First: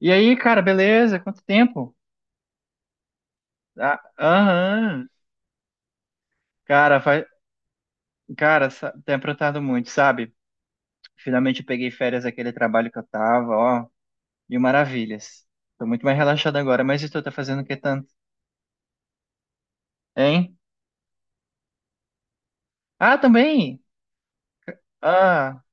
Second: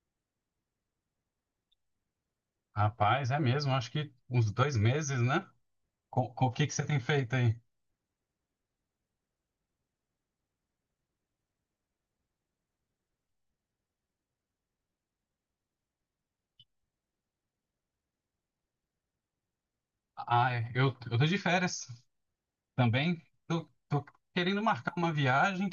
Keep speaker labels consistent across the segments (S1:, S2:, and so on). S1: E aí, cara, beleza? Quanto tempo?
S2: Rapaz, é mesmo, acho
S1: Ah,
S2: que uns dois
S1: aham.
S2: meses, né? Com o que que você
S1: Cara,
S2: tem
S1: vai...
S2: feito aí?
S1: cara, sa- Tem aprontado muito, sabe? Finalmente eu peguei férias daquele trabalho que eu tava, ó, mil maravilhas. Tô muito mais relaxado agora, mas e tu tá fazendo o que tanto?
S2: Ah,
S1: Hein?
S2: é, eu tô de férias
S1: Ah,
S2: também. Tô,
S1: também?
S2: tô querendo marcar uma
S1: Ah,
S2: viagem,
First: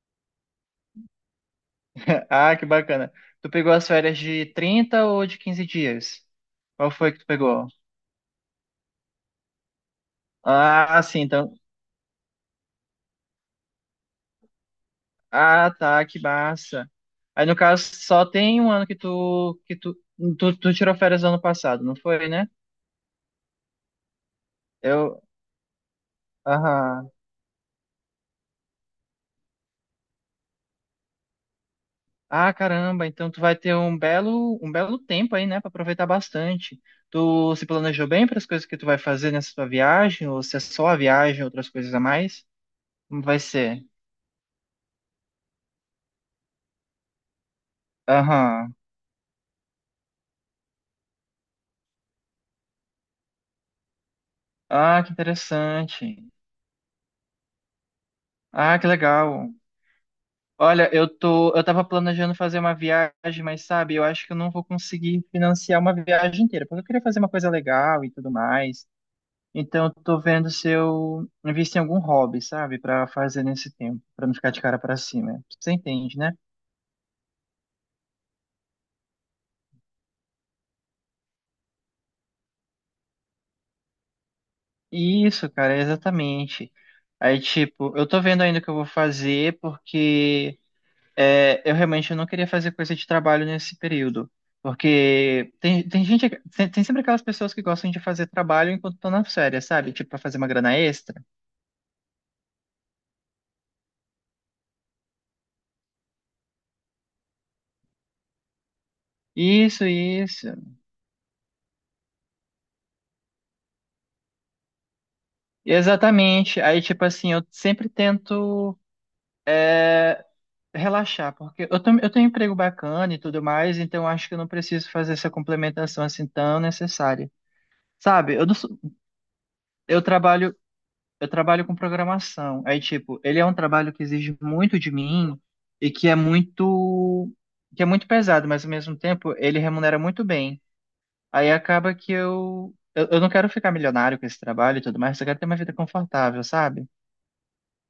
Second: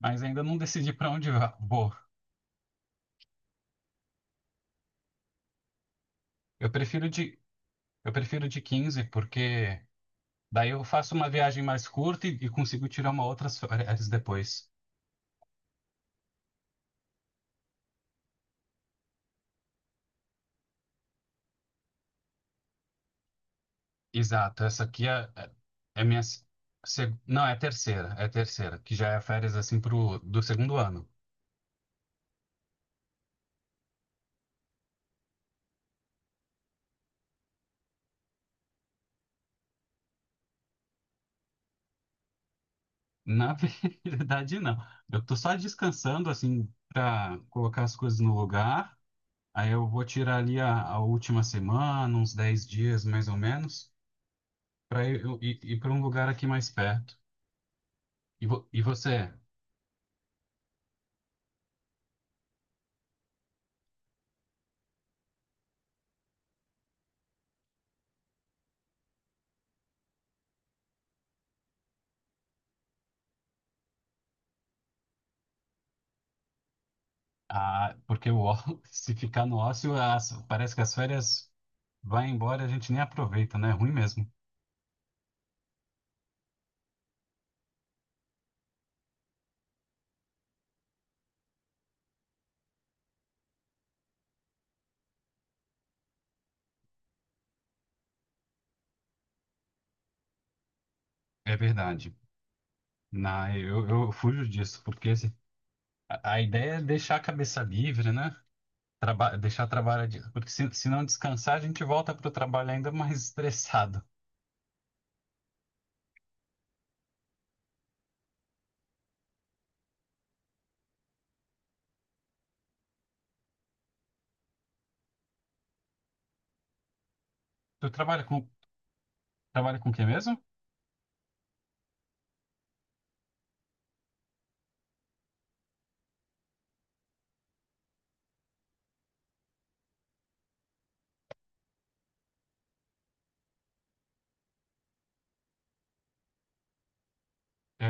S2: mas ainda não decidi para onde vou.
S1: ah, que bacana. Tu pegou as férias de 30 ou de 15 dias?
S2: Eu
S1: Qual
S2: prefiro
S1: foi que tu
S2: de,
S1: pegou?
S2: eu prefiro de 15 porque daí eu
S1: Ah,
S2: faço
S1: sim,
S2: uma
S1: então.
S2: viagem mais curta e consigo tirar uma outras férias depois.
S1: Ah, tá, que massa. Aí no caso só tem um ano que tu tirou férias ano passado, não foi, né?
S2: Exato, essa aqui
S1: Eu,
S2: é minha.
S1: aham.
S2: Não, é a terceira, que já é férias assim pro, do segundo ano.
S1: Ah, caramba, então tu vai ter um belo tempo aí, né, pra aproveitar bastante. Tu se planejou bem para as coisas que tu vai fazer nessa tua viagem ou se é só a viagem, outras coisas a mais? Como vai
S2: Na
S1: ser?
S2: verdade, não. Eu tô só descansando, assim, para colocar as coisas no
S1: Aham.
S2: lugar. Aí eu vou tirar ali a última semana, uns 10 dias mais ou menos,
S1: Ah,
S2: para
S1: que
S2: eu ir para um
S1: interessante.
S2: lugar aqui mais perto. E, vo-
S1: Ah,
S2: e
S1: que
S2: você?
S1: legal. Olha, eu tava planejando fazer uma viagem, mas sabe, eu acho que eu não vou conseguir financiar uma viagem inteira, porque eu queria fazer uma coisa legal e tudo mais. Então, eu tô vendo se eu invisto em algum hobby, sabe, pra fazer nesse tempo, pra não ficar de cara pra cima. Você entende, né?
S2: Ah, porque se ficar no ócio, parece que as férias vai embora, e a gente nem aproveita, né? É ruim mesmo.
S1: Isso, cara, é exatamente. Aí, tipo, eu tô vendo ainda o que eu vou fazer, porque é, eu realmente não queria fazer coisa de trabalho nesse período, porque tem gente, tem sempre aquelas pessoas que gostam de fazer trabalho enquanto estão na férias, sabe? Tipo, pra fazer uma grana extra.
S2: É verdade. Eu fujo disso, porque a ideia é deixar a cabeça livre, né? Deixar
S1: Isso,
S2: trabalho
S1: isso.
S2: porque se não descansar, a gente volta para o trabalho ainda mais estressado.
S1: Exatamente. Aí, tipo assim, eu sempre tento, é, relaxar, porque eu tenho um emprego bacana e tudo mais, então eu acho que eu não preciso fazer essa complementação assim tão necessária.
S2: Tu trabalha
S1: Sabe, eu,
S2: com
S1: não sou-
S2: trabalha com o
S1: eu
S2: que mesmo?
S1: trabalho, eu trabalho com programação. Aí, tipo, ele é um trabalho que exige muito de mim e que é muito pesado, mas ao mesmo tempo ele remunera muito bem. Aí acaba que eu não quero ficar milionário com esse trabalho e tudo mais, eu quero ter uma vida confortável, sabe?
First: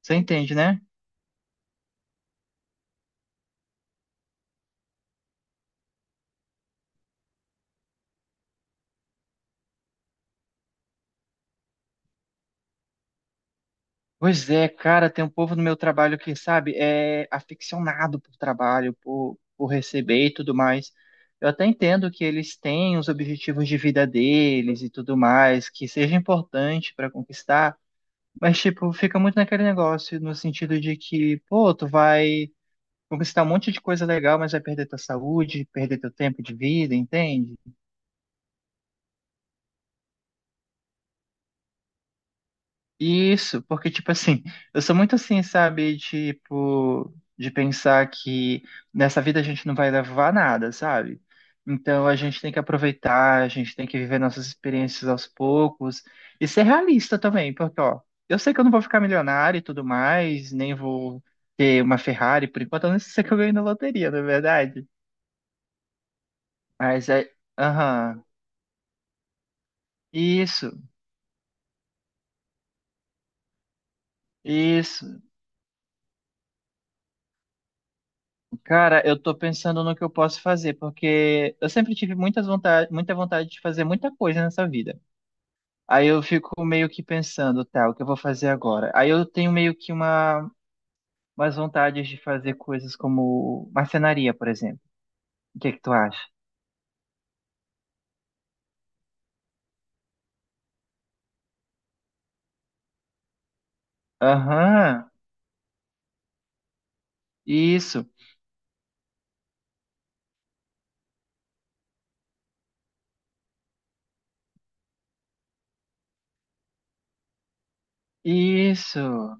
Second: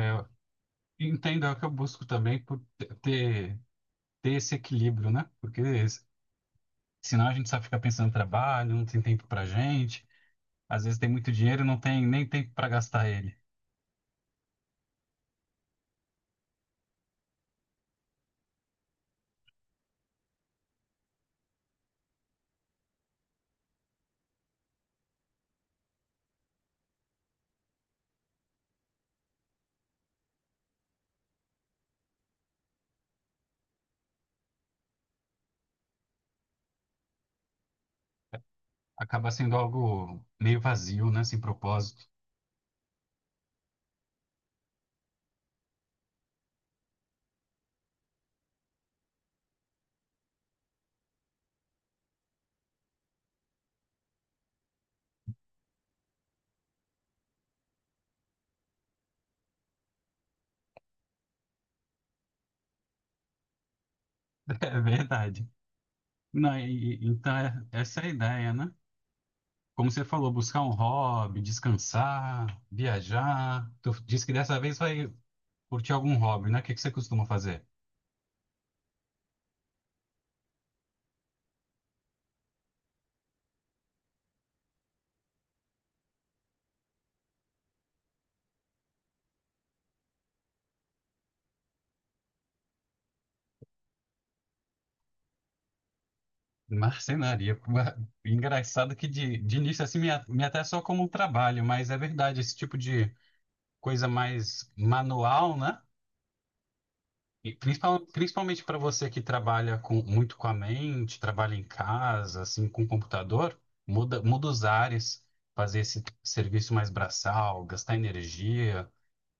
S1: Você entende, né?
S2: entendo, é o que eu busco também por ter esse equilíbrio, né? Porque senão a gente só fica pensando no trabalho, não tem tempo pra gente, às vezes tem muito dinheiro e não tem nem tempo para gastar ele.
S1: Pois é, cara, tem um povo no meu trabalho que, sabe, é aficionado por trabalho, por receber e tudo mais. Eu até entendo que eles têm os objetivos de vida deles e tudo mais, que seja importante para conquistar, mas, tipo, fica muito naquele negócio, no sentido de que, pô, tu vai conquistar um monte de coisa legal, mas vai perder tua saúde, perder teu tempo de vida, entende?
S2: Acaba sendo algo meio vazio, né? Sem propósito.
S1: Isso, porque, tipo assim, eu sou muito assim, sabe? Tipo, de pensar que nessa vida a gente não vai levar nada, sabe? Então a gente tem que aproveitar, a gente tem que viver nossas experiências aos poucos e ser realista também, porque, ó, eu sei que eu não vou ficar milionário e tudo mais, nem vou ter uma Ferrari, por enquanto eu não sei que eu ganhei na loteria, não é
S2: É
S1: verdade?
S2: verdade. Não,
S1: Mas é.
S2: então é, essa é a
S1: Aham.
S2: ideia, né? Como você falou, buscar um
S1: Isso,
S2: hobby, descansar, viajar. Tu disse que dessa vez
S1: isso.
S2: vai curtir algum hobby, né? O que que você costuma fazer?
S1: Cara, eu tô pensando no que eu posso fazer, porque eu sempre tive muita vontade de fazer muita coisa nessa vida. Aí eu fico meio que pensando, tá, o que eu vou fazer agora? Aí eu tenho meio que umas vontades de fazer coisas como marcenaria, por exemplo. O que é que tu acha?
S2: Marcenaria. Engraçado que de início assim me até só como um trabalho, mas é verdade, esse tipo de coisa mais
S1: Aham,
S2: manual, né? E
S1: isso,
S2: principalmente para você que trabalha com, muito com a mente, trabalha em casa, assim, com computador, muda os ares, fazer esse serviço mais braçal, gastar energia.
S1: isso.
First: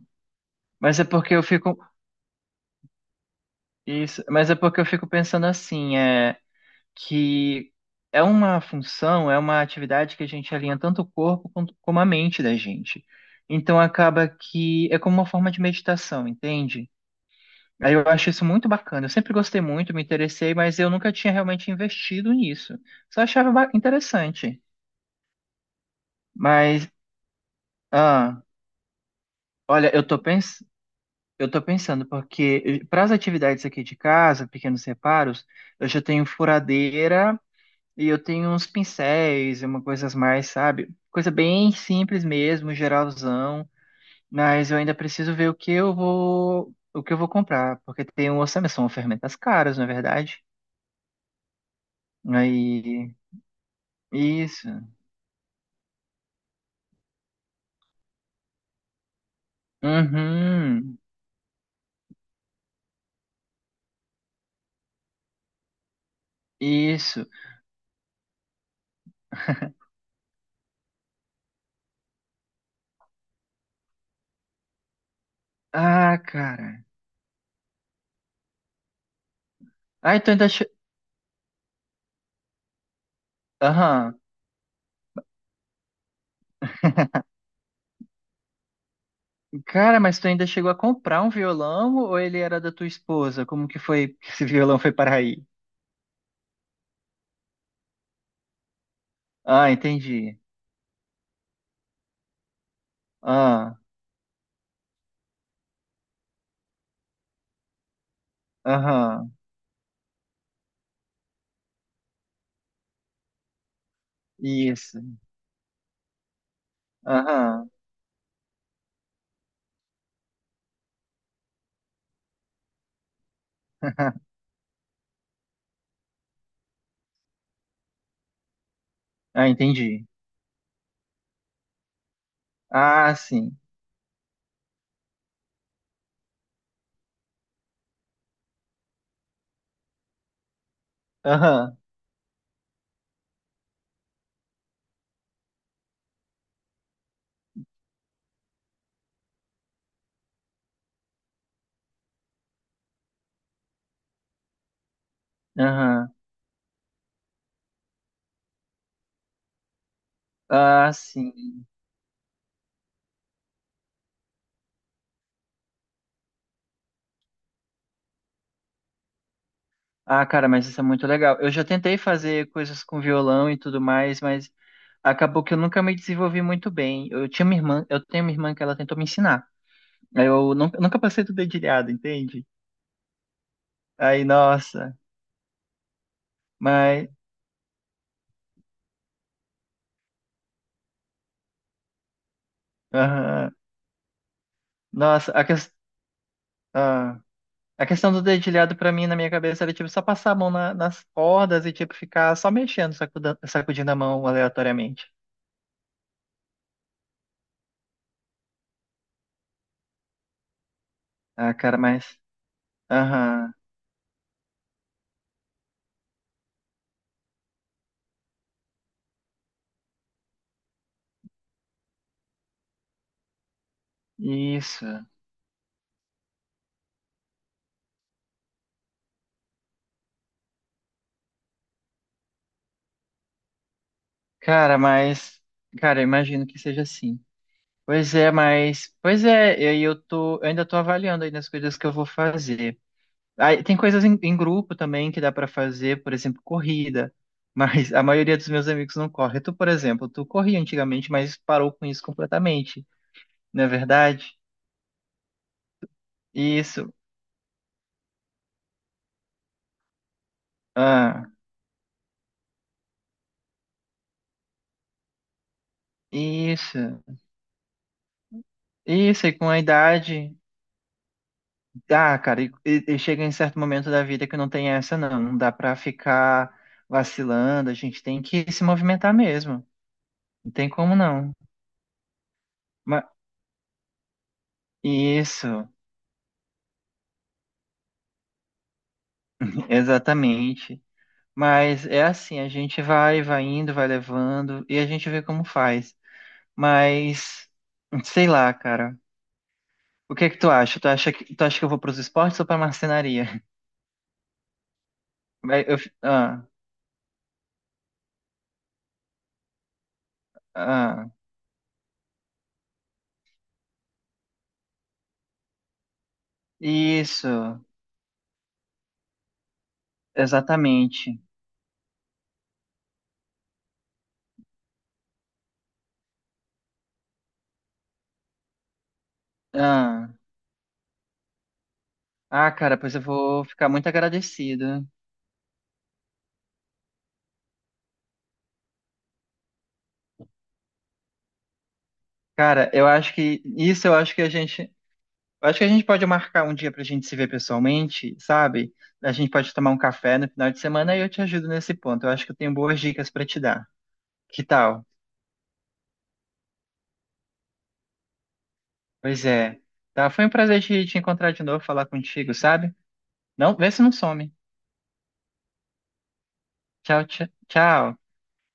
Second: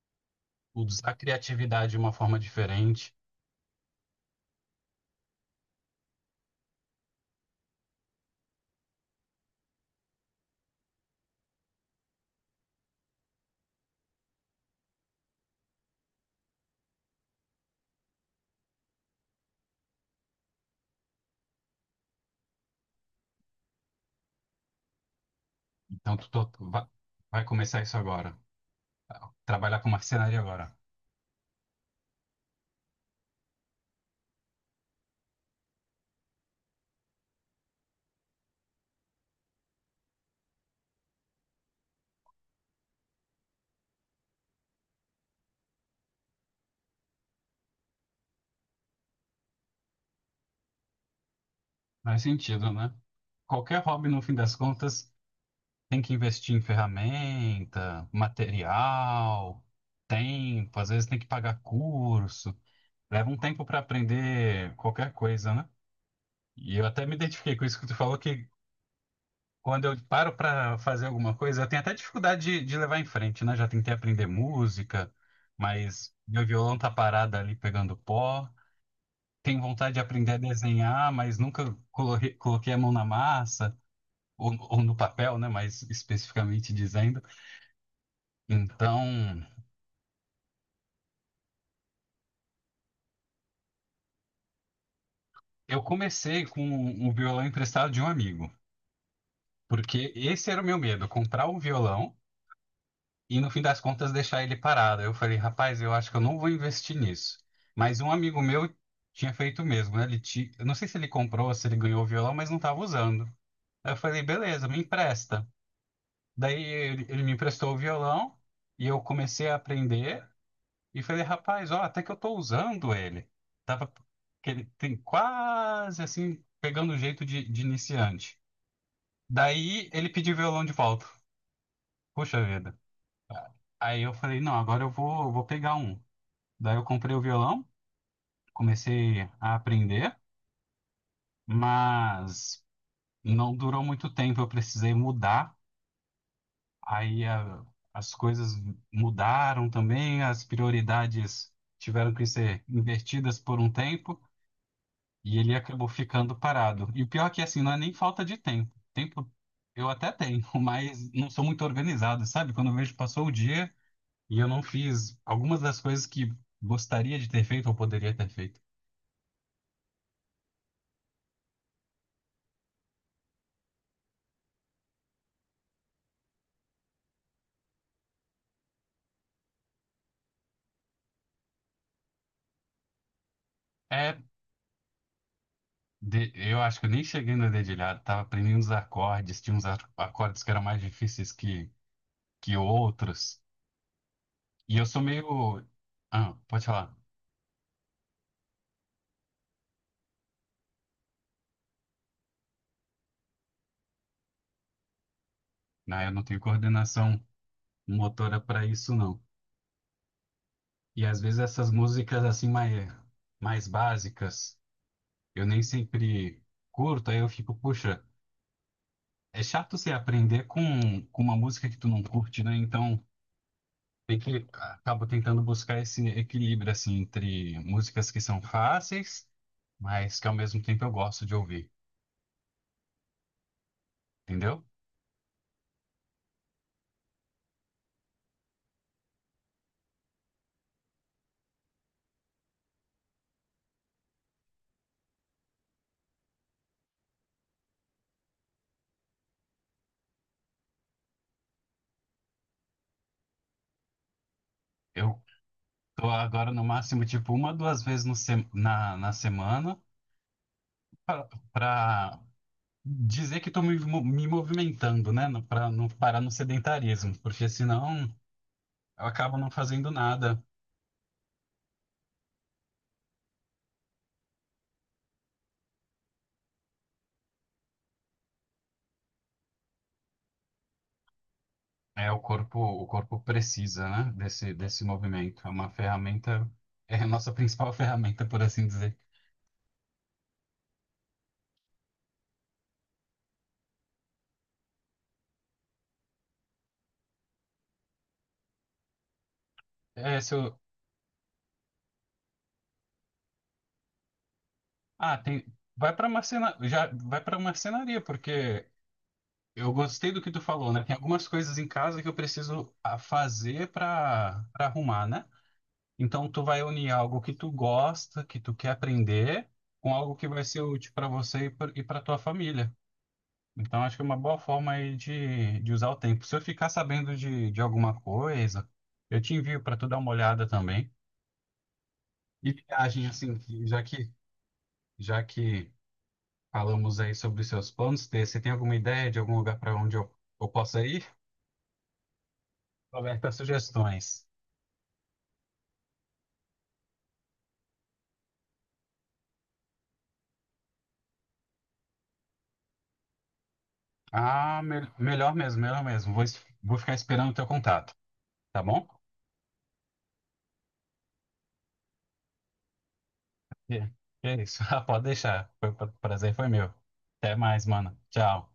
S1: Mas é
S2: Usar a
S1: porque eu fico,
S2: criatividade de uma forma diferente.
S1: isso, mas é porque eu fico pensando assim, é. Que é uma atividade que a gente alinha tanto o corpo quanto, como a mente da gente. Então acaba que é como uma forma de meditação, entende? Aí eu acho isso muito bacana. Eu sempre gostei muito, me interessei, mas eu nunca tinha realmente investido nisso. Só achava interessante.
S2: Então, tu
S1: Mas,
S2: vai começar isso agora.
S1: ah,
S2: Trabalhar com
S1: olha,
S2: marcenaria agora.
S1: eu tô pensando, porque para as atividades aqui de casa, pequenos reparos, eu já tenho furadeira e eu tenho uns pincéis e uma coisas mais, sabe? Coisa bem simples mesmo, geralzão, mas eu ainda preciso ver o que eu vou comprar, porque tem um orçamento, são ferramentas caras, na é verdade.
S2: Faz sentido, né?
S1: Aí,
S2: Qualquer hobby, no fim das
S1: isso.
S2: contas, tem que investir em ferramenta, material, tempo. Às
S1: Uhum.
S2: vezes tem que pagar curso. Leva um tempo para aprender qualquer coisa, né? E eu até me
S1: Isso.
S2: identifiquei com isso que tu falou, que quando eu paro para fazer alguma coisa, eu tenho até dificuldade de levar em frente, né? Já tentei aprender música, mas
S1: Ah,
S2: meu violão
S1: cara.
S2: tá parado ali pegando pó. Tenho vontade de
S1: Ah,
S2: aprender
S1: então
S2: a
S1: ainda che...
S2: desenhar, mas nunca coloquei a mão na massa,
S1: Aham.
S2: ou no papel, né? Mais especificamente dizendo. Então,
S1: Cara, mas tu ainda chegou a comprar um violão ou ele era da tua esposa? Como que foi que esse violão foi para aí?
S2: eu comecei com um violão emprestado de um amigo,
S1: Ah,
S2: porque
S1: entendi.
S2: esse era o meu medo, comprar um violão, e no fim
S1: Ah,
S2: das contas deixar ele parado. Eu falei, rapaz, eu acho que eu não vou investir nisso. Mas um amigo meu tinha
S1: aham.
S2: feito o mesmo, né? Eu não sei se ele comprou, se ele ganhou o violão, mas não estava usando. Aí eu falei, beleza, me
S1: Isso.
S2: empresta. Daí ele me
S1: Aham.
S2: emprestou o violão e eu comecei a aprender e falei, rapaz, ó, até que eu tô usando ele. Tava que ele tem quase assim pegando o jeito de iniciante.
S1: Ah,
S2: Daí
S1: entendi.
S2: ele pediu o violão de volta. Puxa vida.
S1: Ah, sim.
S2: Aí eu falei, não, agora eu vou pegar um. Daí eu comprei o violão, comecei a aprender,
S1: Aham.
S2: mas não durou muito tempo, eu precisei mudar. Aí as coisas mudaram também, as prioridades tiveram que ser invertidas por um tempo e ele acabou
S1: Aham.
S2: ficando parado. E o pior é que assim, não é nem falta de tempo. Tempo eu até tenho,
S1: Ah,
S2: mas não sou muito
S1: sim.
S2: organizado, sabe? Quando eu vejo passou o dia e eu não fiz algumas das coisas que gostaria de ter feito ou poderia ter feito.
S1: Ah, cara, mas isso é muito legal. Eu já tentei fazer coisas com violão e tudo mais, mas acabou que eu nunca me desenvolvi muito bem. Eu tenho uma irmã que ela tentou me ensinar. Aí eu nunca, nunca passei do dedilhado, entende?
S2: É.
S1: Aí, nossa,
S2: Eu acho que eu nem
S1: mas
S2: cheguei no dedilhado, tava aprendendo os acordes, tinha uns acordes que eram mais difíceis que outros.
S1: aham.
S2: E eu sou
S1: Nossa,
S2: meio. Ah, pode falar.
S1: ah, a questão do dedilhado pra mim na minha cabeça era tipo só passar a mão nas cordas e tipo ficar só mexendo, sacudindo a mão aleatoriamente.
S2: Não, eu não tenho coordenação motora para isso, não. E às vezes
S1: Ah,
S2: essas
S1: cara, mas.
S2: músicas assim mais,
S1: Aham,
S2: mais básicas, eu nem sempre curto, aí eu fico, puxa, é chato você aprender com uma música que tu não curte, né? Então. Tem que
S1: isso.
S2: acabo tentando buscar esse equilíbrio assim entre músicas que são fáceis, mas que ao mesmo tempo eu gosto de ouvir, entendeu?
S1: Cara, mas. Cara, eu imagino que seja assim. Pois é, mas. Pois é, e aí eu ainda tô avaliando aí nas coisas que eu vou fazer. Aí, tem coisas em grupo também que dá pra fazer, por exemplo, corrida. Mas a maioria dos meus amigos não corre. Tu, por exemplo, tu corria antigamente, mas parou com isso completamente, não é verdade?
S2: Eu tô agora no
S1: Isso.
S2: máximo tipo uma, 2 vezes na semana
S1: Ah,
S2: pra pra dizer que tô me movimentando, né? Pra não parar no
S1: isso.
S2: sedentarismo, porque senão eu
S1: Isso, e
S2: acabo
S1: com
S2: não
S1: a
S2: fazendo
S1: idade.
S2: nada.
S1: Dá, cara, e chega em certo momento da vida que não tem essa, não. Não dá pra ficar vacilando, a gente tem que se movimentar mesmo. Não tem como não.
S2: É, o corpo, o
S1: Ma-
S2: corpo precisa, né? Desse movimento. É
S1: isso,
S2: uma ferramenta, é a nossa principal ferramenta, por assim dizer.
S1: exatamente. Mas é assim, a gente vai indo, vai levando e a gente vê como faz. Mas sei lá, cara. O
S2: É,
S1: que é
S2: se
S1: que tu
S2: eu,
S1: acha? Tu acha que eu vou pros esportes ou pra marcenaria?
S2: ah, tem.
S1: Vai, eu fi-
S2: Vai para
S1: ah,
S2: marcena... já vai para marcenaria, porque eu gostei do que tu falou, né? Tem
S1: ah,
S2: algumas coisas em casa que eu preciso fazer para arrumar, né? Então tu vai unir algo que tu
S1: Isso,
S2: gosta, que tu quer aprender, com algo que vai ser útil para
S1: exatamente.
S2: você e para tua família. Então acho que é uma boa forma aí de usar o tempo. Se eu ficar sabendo de alguma coisa, eu te envio para tu dar
S1: Ah.
S2: uma olhada também.
S1: Ah,
S2: E
S1: cara, pois eu
S2: viagem assim,
S1: vou ficar
S2: já
S1: muito
S2: que
S1: agradecido.
S2: já que falamos aí sobre os seus planos. Tê. Você tem alguma ideia de algum lugar para onde eu possa ir?
S1: Cara, eu acho
S2: Roberta,
S1: que isso eu acho que
S2: sugestões.
S1: a gente, eu acho que a gente pode marcar um dia pra gente se ver pessoalmente, sabe? A gente pode tomar um café no final de semana e eu te ajudo nesse ponto. Eu acho que eu tenho boas dicas pra te dar. Que
S2: Ah,
S1: tal?
S2: melhor mesmo, melhor mesmo. Vou ficar esperando o teu contato, tá bom?
S1: Pois é. Tá, foi um prazer te encontrar de novo, falar contigo, sabe? Não, vê se
S2: É,
S1: não some.
S2: é isso. Ah, pode deixar. Prazer foi meu.
S1: Tchau, tchau,
S2: Até mais, mano.
S1: tchau.
S2: Tchau.